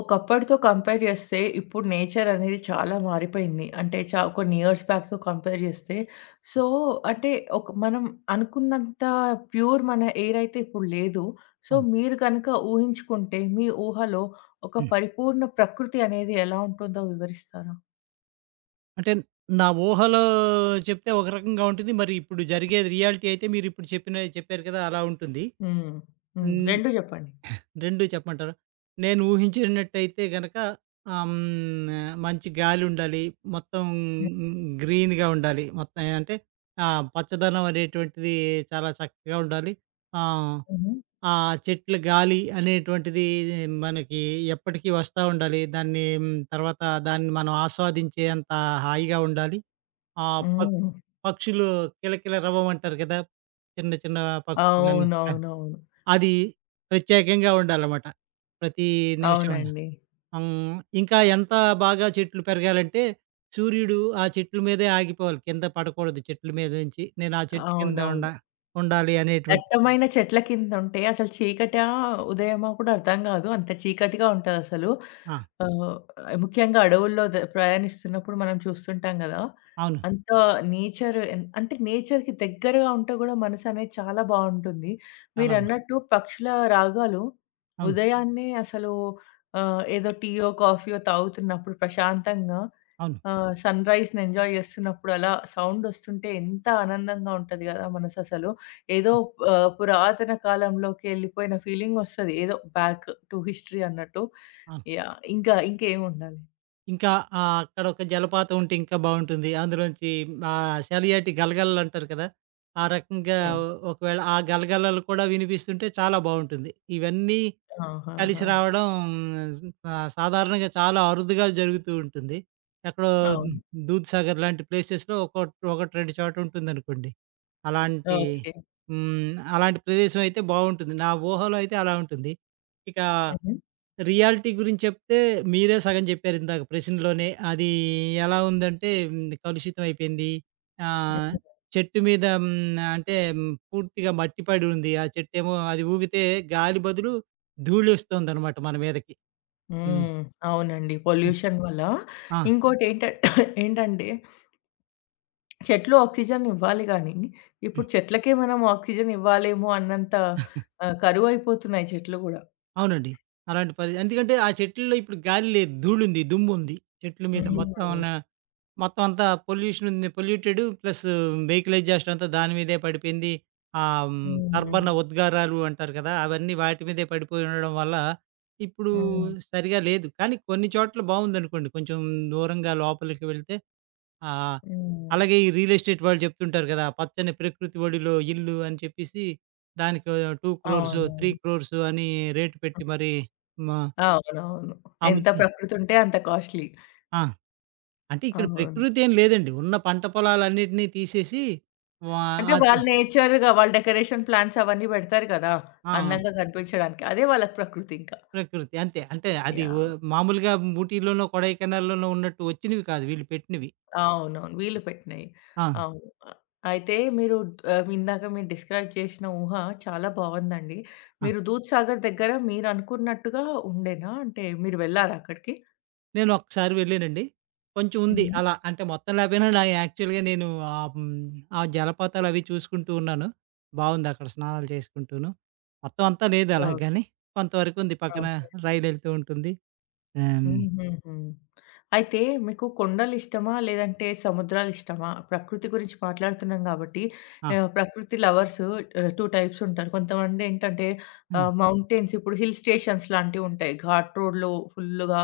ఒకప్పటితో compare చేస్తే ఇప్పుడు nature అనేది చాలా మారిపోయింది. అంటే కొన్ని ఇయర్స్ బ్యాక్‌తో కంపేర్ చేస్తే. సో, అంటే ఒక మనం అనుకున్నంత ప్యూర్ మన ఎయిర్ అయితే ఇప్పుడు లేదు. సో, అవును. మీరు గనక ఊహించుకుంటే మీ ఊహలో ఒక హ్మ్. పరిపూర్ణ ప్రకృతి అనేది ఎలా ఉంటుందో వివరిస్తారా? అంటే నా ఊహలో చెప్తే ఒక రకంగా ఉంటుంది. మరి ఇప్పుడు జరిగేది రియాలిటీ అయితే మీరిప్పుడు చెప్పారు కదా! అలా ఉంటుంది. హ్మ్. హ్మ్. హ్మ్. 2 చెప్పండి. 2 చెప్పమంటారా? నేను ఊహించినట్టయితే గనక ఆహ్, హ్మ్. మంచి గాలుండాలి. మొత్తం హ్మ్. గ్రీన్‌గా ఉండాలి. మొత్తం అంటే ఆ! పచ్చదనం అనేటువంటిది చాలా చక్కగా ఉండాలి. ఆహ్, హ్మ్. ఆ చెట్ల గాలి అనేటువంటిది మనకి ఎప్పటికీ వస్తా ఉండాలి. తర్వాత దాన్ని మనం ఆస్వాదించేంత హాయిగా ఉండాలి. ఆ! ప హ్మ్. పక్షులు కిలకిల రవమంటారు కదా! చిన్న చిన్న పక్షులు గాని. అవునవునవును. అది ప్రత్యేకంగా ఉండాలన్నమాట. ప్రతి నిమిషం ఉండ అవునండి. హ్మ్. ఇంకా ఎంత బాగా చెట్లు పెరగాలంటే సూర్యుడు ఆ చెట్ల మీదే ఆగిపోవాలి. కింద పడకూడదు చెట్ల మీద నుంచి. నేను ఆ చెట్టు కింద ఉండ అవునవును. ఉండాలి అనేటువంటి. దట్టమైన చెట్ల కిందుంటే అసలు చీకటా? ఉదయమా కూడా అర్థం గాదు. అంత చీకటిగా ఉంటదసలు. ఆ! ఆహ్, ముఖ్యంగా అడవుల్లో ప్రయాణిస్తున్నప్పుడు మనం చూస్తుంటాం గదా! అవును. అంత నేచర్ ఎన్ అంటే నేచర్‌కి దగ్గరగా ఉంటే గూడా మనసనేది చాలా బావుంటుంది. చాలా బా మీరన్నట్టు పక్షుల రాగాలు అవును. ఉదయాన్నే అసలు ఏదో టీయో, కాఫీయో తాగుతున్నప్పుడు ప్రశాంతంగా అవును. ఆ! సన్‌రైజ్‌ని ఎంజాయ్ చేస్తున్నప్పుడు అలా సౌండొస్తుంటే ఎంత ఆనందంగా ఉంటది గదా! మనససలు. ఏదో అవును. పురాతన కాలంలోకి ఎళ్ళిపోయిన ఫీలింగొస్తది. ఏదో బ్యాక్ టు హిస్టరీ అన్నట్టు. అవును. యాహ్! ఇంకా ఇంకేముండాలి? ఇంకా అక్కడ ఒక జలపాతం ఉంటే ఇంకా బావుంటుంది. అందులోంచి సెలయాటి గలగలలు అంటారు కదా! ఆ రకంగా హ్మ్. ఒకవేళ ఆ గలగలలు కూడా వినిపిస్తుంటే చాలా బావుంటుంది. ఇవన్నీ కలిసి ఆహాహా! రావడం సాధారణంగా చాలా అరుదుగా జరుగుతూ ఉంటుంది. ఎక్కడో అవును. దూద్‌సాగర్ లాంటి ప్లేసెస్‌లో ఒకటి, ఒకటి 2 చోట ఉంటుందనుకోండి. అలాంటి ఓకే. హ్మ్. అలాంటి ప్రదేశం అయితే బావుంటుంది. నా ఊహలో అయితే అలా ఉంటుంది. ఇక హుహు. రియాలిటీ గురించి చెప్తే, మీరే సగం జెప్పారిందాక ప్రశ్నలోనే. అది ఎలా ఉందంటే, కలుషితమైపోయింది. ఆహ్, హ్మ్. చెట్టు మీద హ్మ్, అంటే పూర్తిగా మట్టి పడి ఉంది. ఆ చెట్టేమో అది ఊగితే గాలి బదులు ధూళొస్తోందనమాట మన మీదకి. హ్మ్. హ్మ్. అవునండి. పొల్యూషన్ వల్ల. ఆ! ఇంకోటేంట ఏంటంటే చెట్లు ఆక్సిజన్ ఇవ్వాలి గానీ, ఇప్పుడు చెట్లకే మనం ఆక్సిజన్ ఇవ్వాలేమో అన్నంత కరువైపోతున్నాయి చెట్లు గూడా. అవునండి. అలాంటి పరి ఎందుకంటే ఆ చెట్లులో ఇప్పుడు గాలి లేదు. ధూళుంది, దుమ్ముంది. చెట్ల మీద హ్మ్. మొత్తం ఉన్న మొత్తం అంతా పొల్యూషన్ ఉంది. పొల్యూటెడ్ ప్లస్ వెహికల్ ఎగ్జాస్ట్ అంతా దాని మీదే పడిపోయింది. హ్మ్. కార్బన్ ఉద్గారాలు అంటారు కదా! అవన్నీ వాటి మీదే పడిపోయి ఉండడం వల్ల ఇప్పుడు హ్మ్. సరిగా లేదు. కానీ కొన్ని చోట్ల బావుందనుకోండి. కొంచెం దూరంగా లోపలికి వెళ్తే. ఆ! హ్మ్. అలాగే ఈ రియల్ ఎస్టేట్ వాళ్ళు చెప్తుంటారు కదా! పచ్చని ప్రకృతి ఒడిలో ఇల్లు అని చెప్పేసి దానికో 2 క్రోర్సో, 3 అవునవును. క్రోర్సో అని రేట్ పెట్టి మరి మ అవునవును. ఎంత అమ్ముతున్నా. ప్రకృతి ఉంటే అంత కాస్ట్‌లీ. ఆ! అంటే ఇక్కడ అవును. ప్రకృతి ఏం లేదండి. ఉన్న పంట పొలాలన్నిటిని తీసేసి. వా అంటే అది వాళ్ళు డెకరేషన్ ప్లాన్స్ అవన్నీ పెడతారు కదా! ఆ! అందంగా కనిపించడానికి. అదే వాళ్ళకి ప్రకృతి ఇంకా. ప్రకృతి అంతే. అంటే అది ఓ యాహ్! మామూలుగా ఊటీలోనో, కొడైకెనాల్‌లోనో ఉన్నట్టు వచ్చినవి కాదు వీళ్ళు పెట్టినవి. అవునవును. వీళ్ళు పెట్టినయి. ఆ! అవును. అ అయితే మీరు ఇందాక మీరు డిస్క్రైబ్ చేసిన ఊహ చాలా బావుందండి. దూద్‌సాగర్ దగ్గర మీరనుకున్నట్టుగా ఉండేనా? అంటే మీరు వెళ్లారా అక్కడికి? నేను ఒక్కసారి వెళ్ళానండి. కొంచెం ఉంది హ్మ్. అలా. అంటే మొత్తం లేకపోయినా నా యాక్చువల్‌గా నేను ఆ జలపాతాలవి చూసుకుంటూ ఉన్నాను. బావుందక్కడ స్నానాలు చేసుకుంటూను. మొత్తం అంతా లేదు అలాగ ఓకే. గాని, కొంతవరకు ఉంది. పక్కన ఓకే. రైలెళ్తూ ఉంటుంది. ఆహ్, హుహుహు. అయితే మీకు కొండలిష్టమా? లేదంటే సముద్రాలిష్టమా? ప్రకృతి గురించి మాట్లాడుతున్నాం గాబట్టి ఆ! ప్రకృతి లవర్సు 2 టైప్స్ ఉంటారు. కొంతమందేంటంటే హ్మ్. మౌంటైన్స్ ఇప్పుడు హిల్ స్టేషన్స్ లాంటివుంటాయి. ఘాట్ రోడ్‌లో ఫుల్లుగా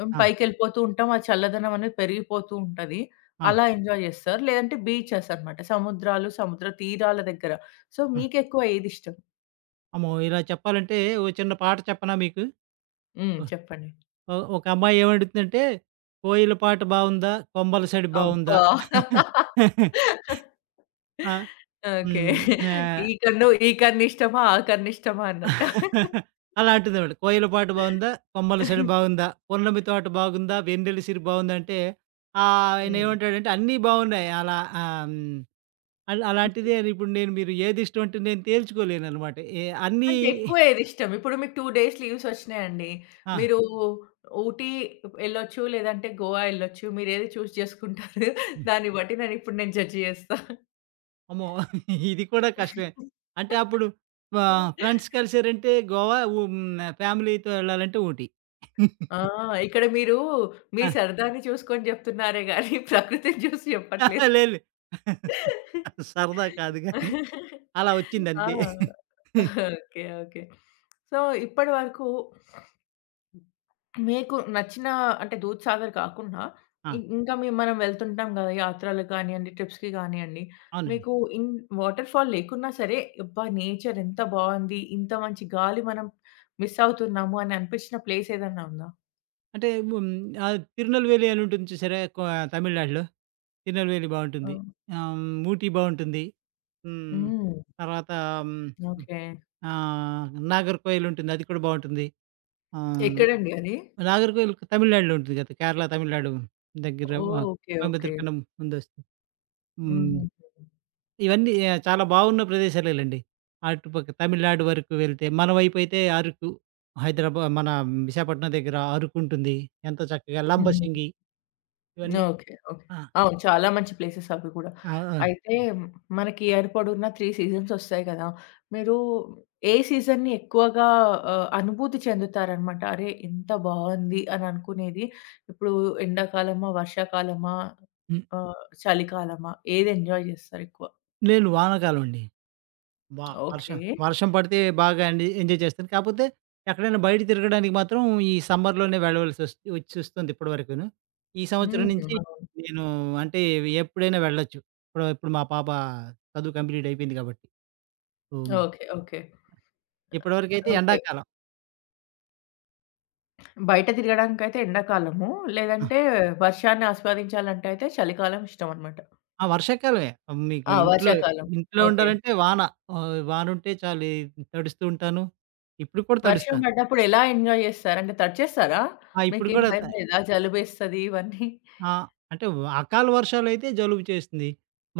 హ్మ్, ఆ! పైకెళ్ళిపోతూ ఉంటాం. ఆ చల్లదనం అనేది పెరిగిపోతూ ఉంటది. ఆ! అలా ఎంజాయ్ జేస్తారు. లేదంటే బీచెస్ అనమాట. సముద్రాలు, సముద్ర తీరాల దగ్గర. సో, ఆ! మీకెక్కువ ఏదిష్టం? అమ్మో! ఇలా చెప్పాలంటే ఓ చిన్న పాట చెప్పనా మీకు? హ్మ్. ఓహ్! చెప్పండి. ఒక అమ్మాయి ఏమడుగుతుందంటే, "కోయిల పాట బావుందా? కొంబల సడి బావుందా?" అబ్బా! ఆ! ఓకే. హ్మ్. ఆహ్ ఈ కన్ను ఈ కన్నిష్టమా, ఆ కన్నిష్టమా అన్నట్టా? అలాంటిదనమాట. 'కోయిలపాట' బావుందా, 'కొమ్మల సరి' బావుందా, 'పున్నమి తోట' బాగుందా, 'వెన్నెల సిరి' బావుందంటే హ్మ్. ఆయనేమంటాడంటే అన్నీ బావున్నాయి. అలా ఆహ్, హ్మ్, అలాంటిదే అని ఇప్పుడు నేను మీరు ఏదిష్టం అంటే నేను తేల్చుకోలేననమాట. అన్నీ. అంటే ఎక్కువ ఏదిష్టం? ఇప్పుడు మీకు 2 డేస్ లీవ్స్ ఒచ్చినాయండి. ఆ! మీరు ఊటీ ఎళ్ళొచ్చు, లేదంటే గోవా ఎళ్ళొచ్చు. మీరేది చూజ్ చేసుకుంటారు? హ్మ్. దాన్ని బట్టి నేనిప్పుడు జడ్జ్ చేస్తా. అమ్మో! ఇది కూడా కష్టమే. అంటే అప్పుడు ఫ్రెండ్స్ కలిసారంటే గోవా, ఫ్యామిలీతో ఎళ్ళాలంటే ఊటీ. ఆ! ఇక్కడ మీరు మీ ఆ! సరదాని చూసుకొని జెప్తున్నారే గానీ, ప్రకృతిని చూసి లేదు. చెప్పట్లేదు. లేదు. సరదా కాదు గానీ అలా ఆ! వచ్చిందంతే. ఓకే. ఓకే. సో, ఇప్పటి వరకు మీకు నచ్చిన అంటే 'దూద్‌సాగర్' కాకుండా ఆ! ఇంకా మనం వెళ్తుంటాం గదా! యాత్రలకు గానియండి, ట్రిప్స్‌కి గానియండి. అవునండి. మీకు ఇన్ వాటర్ ఫాల్ లేకున్నా సరే, అబ్బా! నేచర్ ఎంత బావుంది, ఇంత మంచి గాలి మనం మిస్ అవుతున్నాము అని అనిపించిన ప్లేస్ ఏదన్నా ఉందా? అంటే హ్మ్. 'తిరునెల్వేలి' అని ఉంటుంది చూసారా? తమిళనాడులో 'తిరునెల్వేలి' ఆ! బావుంటుంది. ఆహ్, హ్మ్. 'ఊటీ' బావుంటుంది. హ్మ్. హ్మ్. తర్వాత హ్మ్. ఓకే. 'నాగర్‌కోయిల్' ఉంటుంది. అది కూడా బావుంటుంది. ఆహ్, ఎక్కడండి అది? 'నాగర్‌కోయిల్' తమిళనాడులో ఉంటుంది కదా! కేరళ, తమిళనాడు దగ్గర. ఓహ్! ఆహ్, ఓకే. ఓకే. కోయంబత్తూర్ కన్నా ముందొస్తుంది. హ్మ్. హుహుహు. ఇవన్నీ చాలా బావున్న ప్రదేశాలేలెండి. అటుపక్క తమిళనాడు వరకు వెళ్తే, మన వైపయితే అరకు, హైదరాబాద్ మన విశాఖపట్నం దగ్గర అరకు ఉంటుంది. ఎంతో చక్కగా హుహు. లంబసింగి. ఇవన్నీ. ఓకే. ఓకే. ఆ! అవును. చాలా మంచి ప్లేసెస్ అవి కూడా. ఆ! ఆ! అయితే మనకి ఏర్పడున్న 3 సీజన్స్ ఒస్తాయి కదా! మీరు ఏ సీజన్‌ని ఎక్కువగా అనుభూతి చెందుతారనమాట? అరే! ఎంత బావుంది అని అనుకునేది. ఇప్పుడు ఎండాకాలమా? వర్షాకాలమా? హ్మ్. చలికాలమా? ఏది ఎంజాయ్ జేస్తారెక్కువ? లేదు, వానాకాలం అండి. వా ఓకే. వర్షం వర్షం పడితే బాగా ఎంజాయ్ చేస్తాను. కాపోతే ఎక్కడైనా బయట తిరగడానికి మాత్రం ఈ సమ్మర్‌లోనే వచ్చొస్తుంది ఇప్పటివరకును. ఈ హ్మ్. సంవత్సరం నుంచి అవును. నేను అంటే ఎప్పుడైనా వెళ్ళొచ్చు. ఇప్పుడు ఇప్పుడు మా పాప చదువు కంప్లీట్ అయిపోయింది కాబట్టి. హ్మ్. ఓకే. ఓకే. ఇప్పటివరకైతే ఓకే. ఎండాకాలం. బయట తిరగడానికైతే ఎండాకాలము. ఆ! లేదంటే వర్షాన్ని ఆస్వాదించాలంటే అయితే చలికాలం ఇష్టమనమాట. ఆ! వర్షాకాలమే. ఆ, మీకు ఆ! ఇంట్లో వర్షాకాలం. ఇంట్లో ఓకే. ఉండాలంటే వాన. వానుంటే చాలు ఈ తడుస్తూ ఉంటాను. ఇప్పుడు కూడా వర్షం తడుస్తాను. పడ్డప్పుడు ఎలా ఎంజాయ్ జేస్తారు? అంటే తడిచేస్తారా? ఆ! ఇప్పుడు మీకేం కూడా త భయం లేదా? జలుబేస్తది ఇవన్నీ? ఆ! అంటే అకాల వర్షాలైతే జలుబు చేస్తుంది.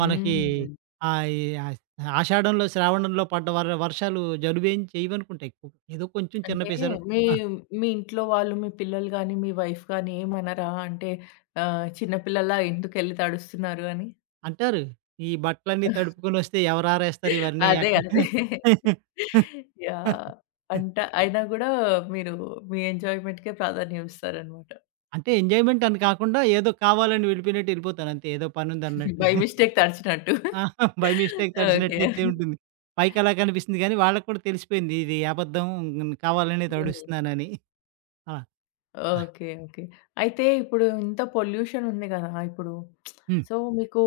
మనకి హ్మ్. ఆహ్, ఈ ఆష్ ఆషాఢంలో, శ్రావణంలో పడ్డ వర్షాలు జలుబేం చేయవనుకుంటాయి. ఏదో కొంచెం చిన్న అంటే పిసరు. మీ ఆ! మీ ఇంట్లో వాళ్ళు మీ పిల్లలు గాని, మీ వైఫ్ గాని ఏమనరా? అంటే చిన్న పిల్లల్లా ఎందుకెళ్లి తడుస్తున్నారు అని? అంటారు. ఈ బట్టలన్నీ తడుపుకొనొస్తే ఎవరారేస్తారు ఇవన్నీ అదే. అదే. యాహ్! అయినా గూడా మీరు మీ ఎంజాయ్‌మెంట్‌కే ప్రాధాన్యం ఇస్తారనమాట. అంటే ఎంజాయ్‌మెంట్ అని కాకుండా ఏదో కావాలని వెళ్ళిపోయినట్టు వెళ్ళిపోతాను అంతే. ఏదో పనుందన్నట్టు. By mistake తడిచినట్టు. ఆ! By mistake okay. తడిసినట్టయితే ఉంటుంది. పైకి అలా కనిపిస్తుంది కానీ వాళ్ళకి కూడా తెలిసిపోయింది, ఇది అబద్ధం, కావాలనే హ్మ్. తడుస్తున్నానని. అలా. ఓకే. ఓకే. అయితే ఇప్పుడు ఇంత పొల్యూషన్ ఉంది గదా! ఇప్పుడు సో, మీకు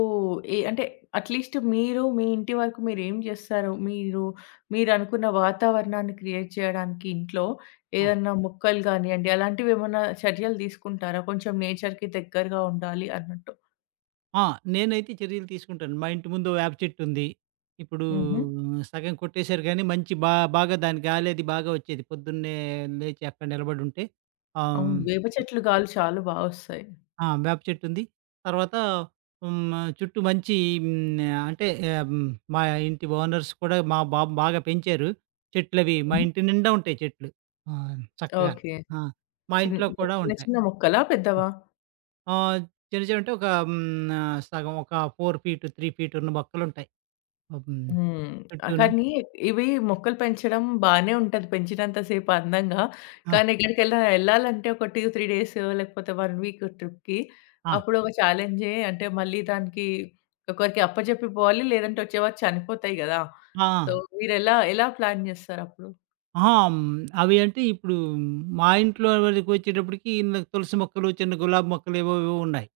అంటే అట్‌లీస్ట్ మీరు మీ ఇంటి వరకు మీరేం జేస్తారు? మీరు మీరనుకున్న వాతావరణాన్ని క్రియేట్ చేయడానికి ఇంట్లో ఆ! ఏదన్నా మొక్కలు గానియ్యండి, అలాంటివేమన్నా చర్యలు తీసుకుంటారా? కొంచెం నేచర్‌కి దగ్గరగా ఉండాలి అన్నట్టు. ఆ! నేనైతే చర్యలు తీసుకుంటాను. మా ఇంటి ముందు వేప చెట్టు ఉంది. ఇప్పుడు హుహు. సగం కొట్టేశారు గానీ, మంచి బా బాగా దాని గాలది బాగా వచ్చేది. పొద్దున్నే లేచి అక్కడ నిలబడుంటే. ఆహ్, అవును. హ్మ్. వేప చెట్లు గాలి చాలా బా ఒస్తాయి. ఆ! వేప చెట్టుంది. తర్వాత హ్మ్. చుట్టూ మంచి. హ్మ్. అంటే ఆహ్, హ్మ్. మా ఇంటి ఓనర్స్ కూడా మా బాబు బాగా పెంచారు. చెట్లవి మా హ్మ్. ఇంటి నిండా ఉంటాయి చెట్లు. ఆ! చక్కగా. ఓకే. ఆ! మా చిన్ ఇంట్లో కూడా చిన్న ఉంటాయి. చిన్న మొక్కలా? పెద్దవా? ఆహ్, చిన్న చిన్న అంటే ఒక హ్మ్. సగం ఒక 4 ఫీట్, 3 ఫీట్ ఉన్న మొక్కలుంటాయి. హ్మ్. హ్మ్. చుట్టూను. కానీ ఇవి మొక్కలు పెంచడం బానే ఉంటది పెంచినంత సేపు అందంగా. ఆ! కానీ ఎళ్ళాలంటే ఒక 2, 3 డేస్ లేకపోతే 1 వీక్ ట్రిప్‌కి ఆ! అప్పుడు ఒక ఛాలెంజే అంటే మళ్ళీ దానికి ఒకరికి అప్పజెప్పి పోవాలి. లేదంటే వచ్చేవరకు చనిపోతాయి గదా! ఆ! సో, ఎలా ప్లాన్ జేస్తారప్పుడు? అహా! హ్మ్. అవి అంటే ఇప్పుడు మా ఇంట్లో వరకొచ్చేటప్పటికి ఇందాక తులసి మొక్కలు, చిన్న గులాబీ మొక్కలు ఏవో ఏవో ఉన్నాయి.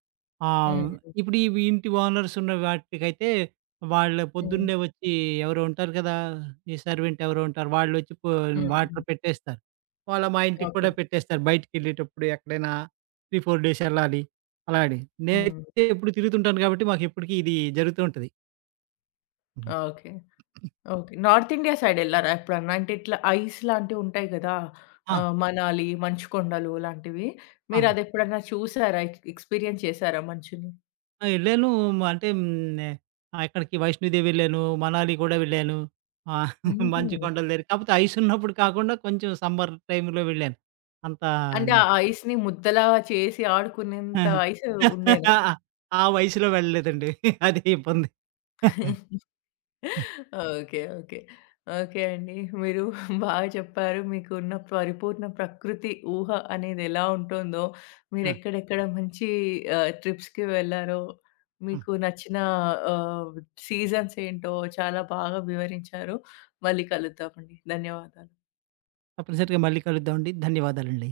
ఆహ్, హ్మ్. ఇప్పుడు ఇవి ఇంటి ఓనర్స్ ఉన్న వాటికైతే వాళ్ళు హ్మ్. పొద్దున్నే వచ్చి ఎవరో ఉంటారు కదా! ఈ సర్వెంట్ ఎవరో ఉంటారు. వాళ్ళొచ్చి పో హ్మ్. హ్మ్. వాటర్ పెట్టేస్తారు. వాళ్ళు మా ఇంటికి ఓకే. కూడా పెట్టేస్తారు. బయటికెళ్ళేటప్పుడు ఎక్కడైనా 3, 4 డేస్ వెళ్ళాలి. అలాగని. హ్మ్. నేనైతే ఎప్పుడు తిరుగుతుంటాను కాబట్టి మాకెప్పటికి ఇది జరుగుతూ ఉంటది. హ్మ్. ఓకే. ఓకే. నార్త్ ఇండియా సైడెళ్లారా ఎప్పుడన్నా? అంటే ఇట్లా ఐస్ లాంటివుంటాయి గదా! ఆ! ఆహ్, మనాలి, మంచు కొండలు లాంటివి. ఆ! మీరదెప్పుడన్నా చూసారా? ఎక్స్‌పీరియన్స్ చేసారా మంచుని? ఆ! యెళ్ళాను. అంటే హ్మ్. వైష్ణోదేవి వెళ్ళాను. మనాలి కూడా వెళ్ళాను. ఆహ్, హుహు. మంచు కొండల దగ్గర కాకపోతే ఐస్ ఉన్నప్పుడు కాకుండా కొంచెం సమ్మర్ టైమ్‌లో వెళ్ళాను. అంత. అంటే ఆ ఐస్‌ని ముద్దలా చేసి ఆడుకునేంత ఐస్ ఉండేనా? ఆ ఆ వయసులో వెళ్ళలేదండి. అదే ఇబ్బంది. ఓకే. ఓకే. ఓకే అండి. మీరు బాగా చెప్పారు. మీకున్న పరిపూర్ణ ప్రకృతి ఊహ అనేదెలా ఉంటుందో, ఆ! మీరెక్కడెక్కడ మంచి ట్రిప్స్‌కి వెళ్లారో, హ్మ్. మీకు నచ్చిన ఆహ్, సీజన్స్ ఏంటో చాలా బాగా వివరించారు. మళ్ళీ కలుద్దామండి. ధన్యవాదాలు. తప్పనిసరిగా మళ్ళీ కలుద్దామండి. ధన్యవాదాలండి.